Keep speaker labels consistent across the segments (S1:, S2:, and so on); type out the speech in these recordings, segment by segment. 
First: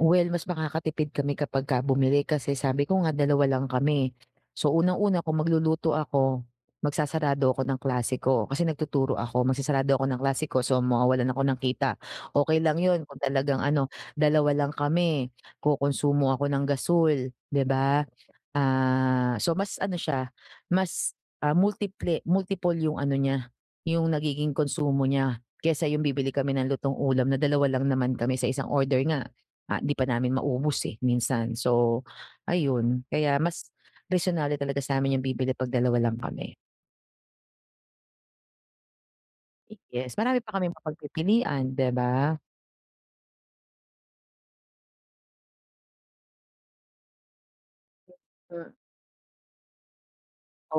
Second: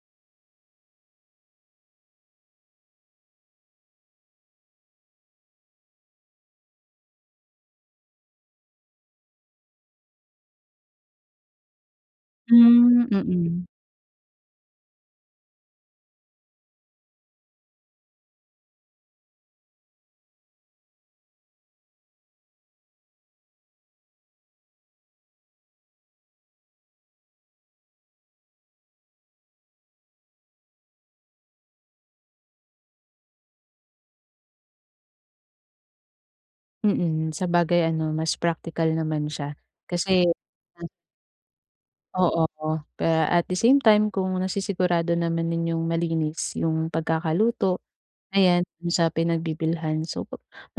S1: Well, mas makakatipid kami kapag ka bumili kasi sabi ko nga dalawa lang kami. So, unang-una kung magluluto ako, magsasarado ako ng klase ko kasi nagtuturo ako. Magsasarado ako ng klase ko, so, mawawalan ako ng kita, okey lang
S2: Hmm,
S1: yun kung talagang
S2: mm.
S1: ano, dalawa lang kami. Kukonsumo ako ng gasul di ba, ah, so mas ano siya, mas ah, multi-ple multiple yung ano niya yung nagiging konsumo niya, kaysa yung bibili kami ng lutong-ulam na dalawa lang naman kami, sa isang order nga ah, 'di pa namin maubos eh, minsan. So ayun, kaya mas resonable talaga sa’min yung bibili ‘pag dalawa lang kami.
S2: Mm, sabagay ano mas praktikal naman siya kasi
S1: Yes, marami pa kaming mapagpipilian, di ba?
S2: Oo, oh, kaya at the same time kung nasisigurado naman ninyong yung malinis yung pagkakaluto ayan
S1: Mm.
S2: do’n sa pinagbibilhan, so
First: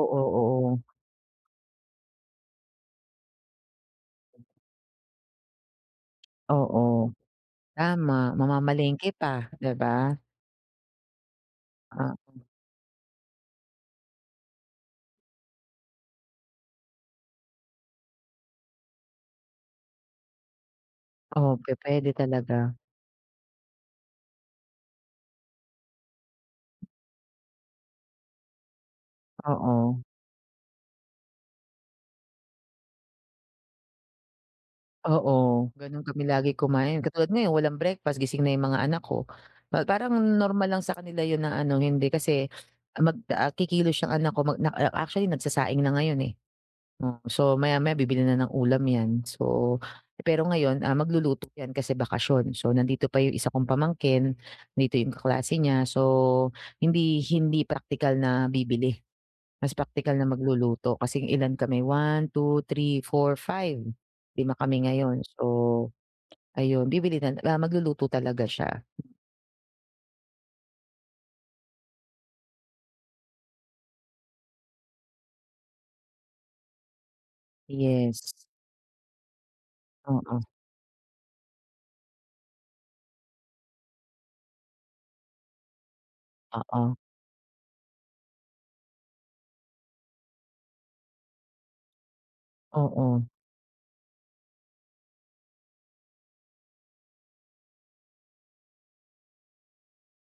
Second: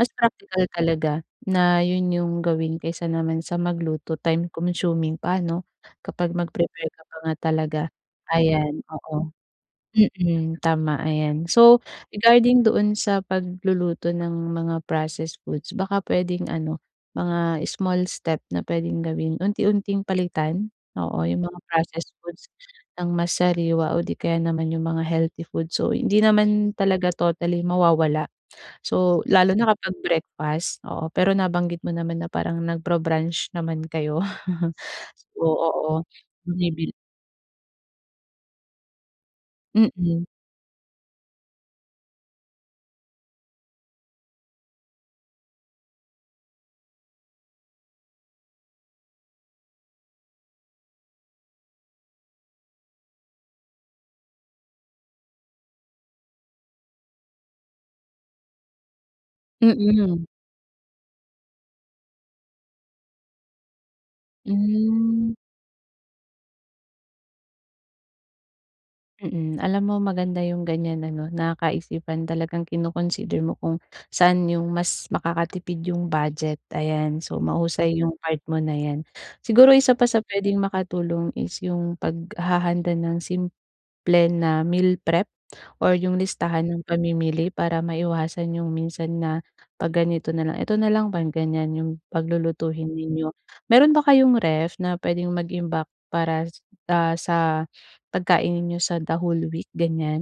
S2: mas praktikal
S1: oo.
S2: talaga na ‘yon, yung gawin kaysa naman sa magluto, time-consuming pa 'no kapag mag-prepare ka
S1: Oo.
S2: pa nga talaga
S1: tama.
S2: ayan
S1: Mamamalengke
S2: oo.
S1: pa, di ba?
S2: Mm, tama ayan. So,
S1: Ah, hmm.
S2: regarding doon sa pagluluto ng mga processed foods baka pwedeng ano, mga small step na pwedeng gawin, unti-unting palitan, oo yung mga
S1: Okey, pwede
S2: processed foods
S1: talaga.
S2: ng mas sariwa o di kaya naman yung mga healthy food, so hindi naman talaga totally mawawala. So, lalo na kapag
S1: Oo.
S2: breakfast oo pero nabanggit mo naman na parang nagbra-brunch naman kayo.
S1: Oo, gano’n
S2: Oo,
S1: kami lagi
S2: bumibili
S1: kumain. Katulad ngayon walang breakfast gising na yung mga anak ko, pa parang
S2: Mm.
S1: normal lang sa kanila 'yon na ano hindi kasi mag ah, kikilos ang anak ko, mag nak ac actually nagsasaing na ngayon, eh. Oh, so maya-maya bibili na ng ulam 'yan, so pero ngayon, ah, magluluto yan kasi bakasyon, so nandito pa yung isa kong pamangkin, 'dito yung kaklase niya so hindi hindi praktikal na bibili. Mas praktikal na
S2: Mm.
S1: magluluto kasi ilan kami, 1, 2, 3, 4, 5. Lima kami ngayon,
S2: Hmm.
S1: so ayun bibili nala ah, magluluto talaga siya.
S2: Mm, alam mo maganda yu'ng ganyan ano na kaisipan talagang kino-consider mo kung saan yung mas makakatipid yung budget ayan, so, mahusay yung
S1: Yes.
S2: part mo na 'yan. Siguro isa pa sa
S1: Mm.
S2: pwedeng makatulong is yung paghahanda ng simple na meal prep or yung listahan ng
S1: Oo.
S2: pamimili para maiwasan yung minsan na, "‘Pag ganito na lang, ito na lang" 'pag ganyan yung paglulutuhin
S1: Oo.
S2: ninyo. Meron ba kayong ref na pwedeng mag-imbak para s ah sa pagkain ninyo sa the whole week ganyan?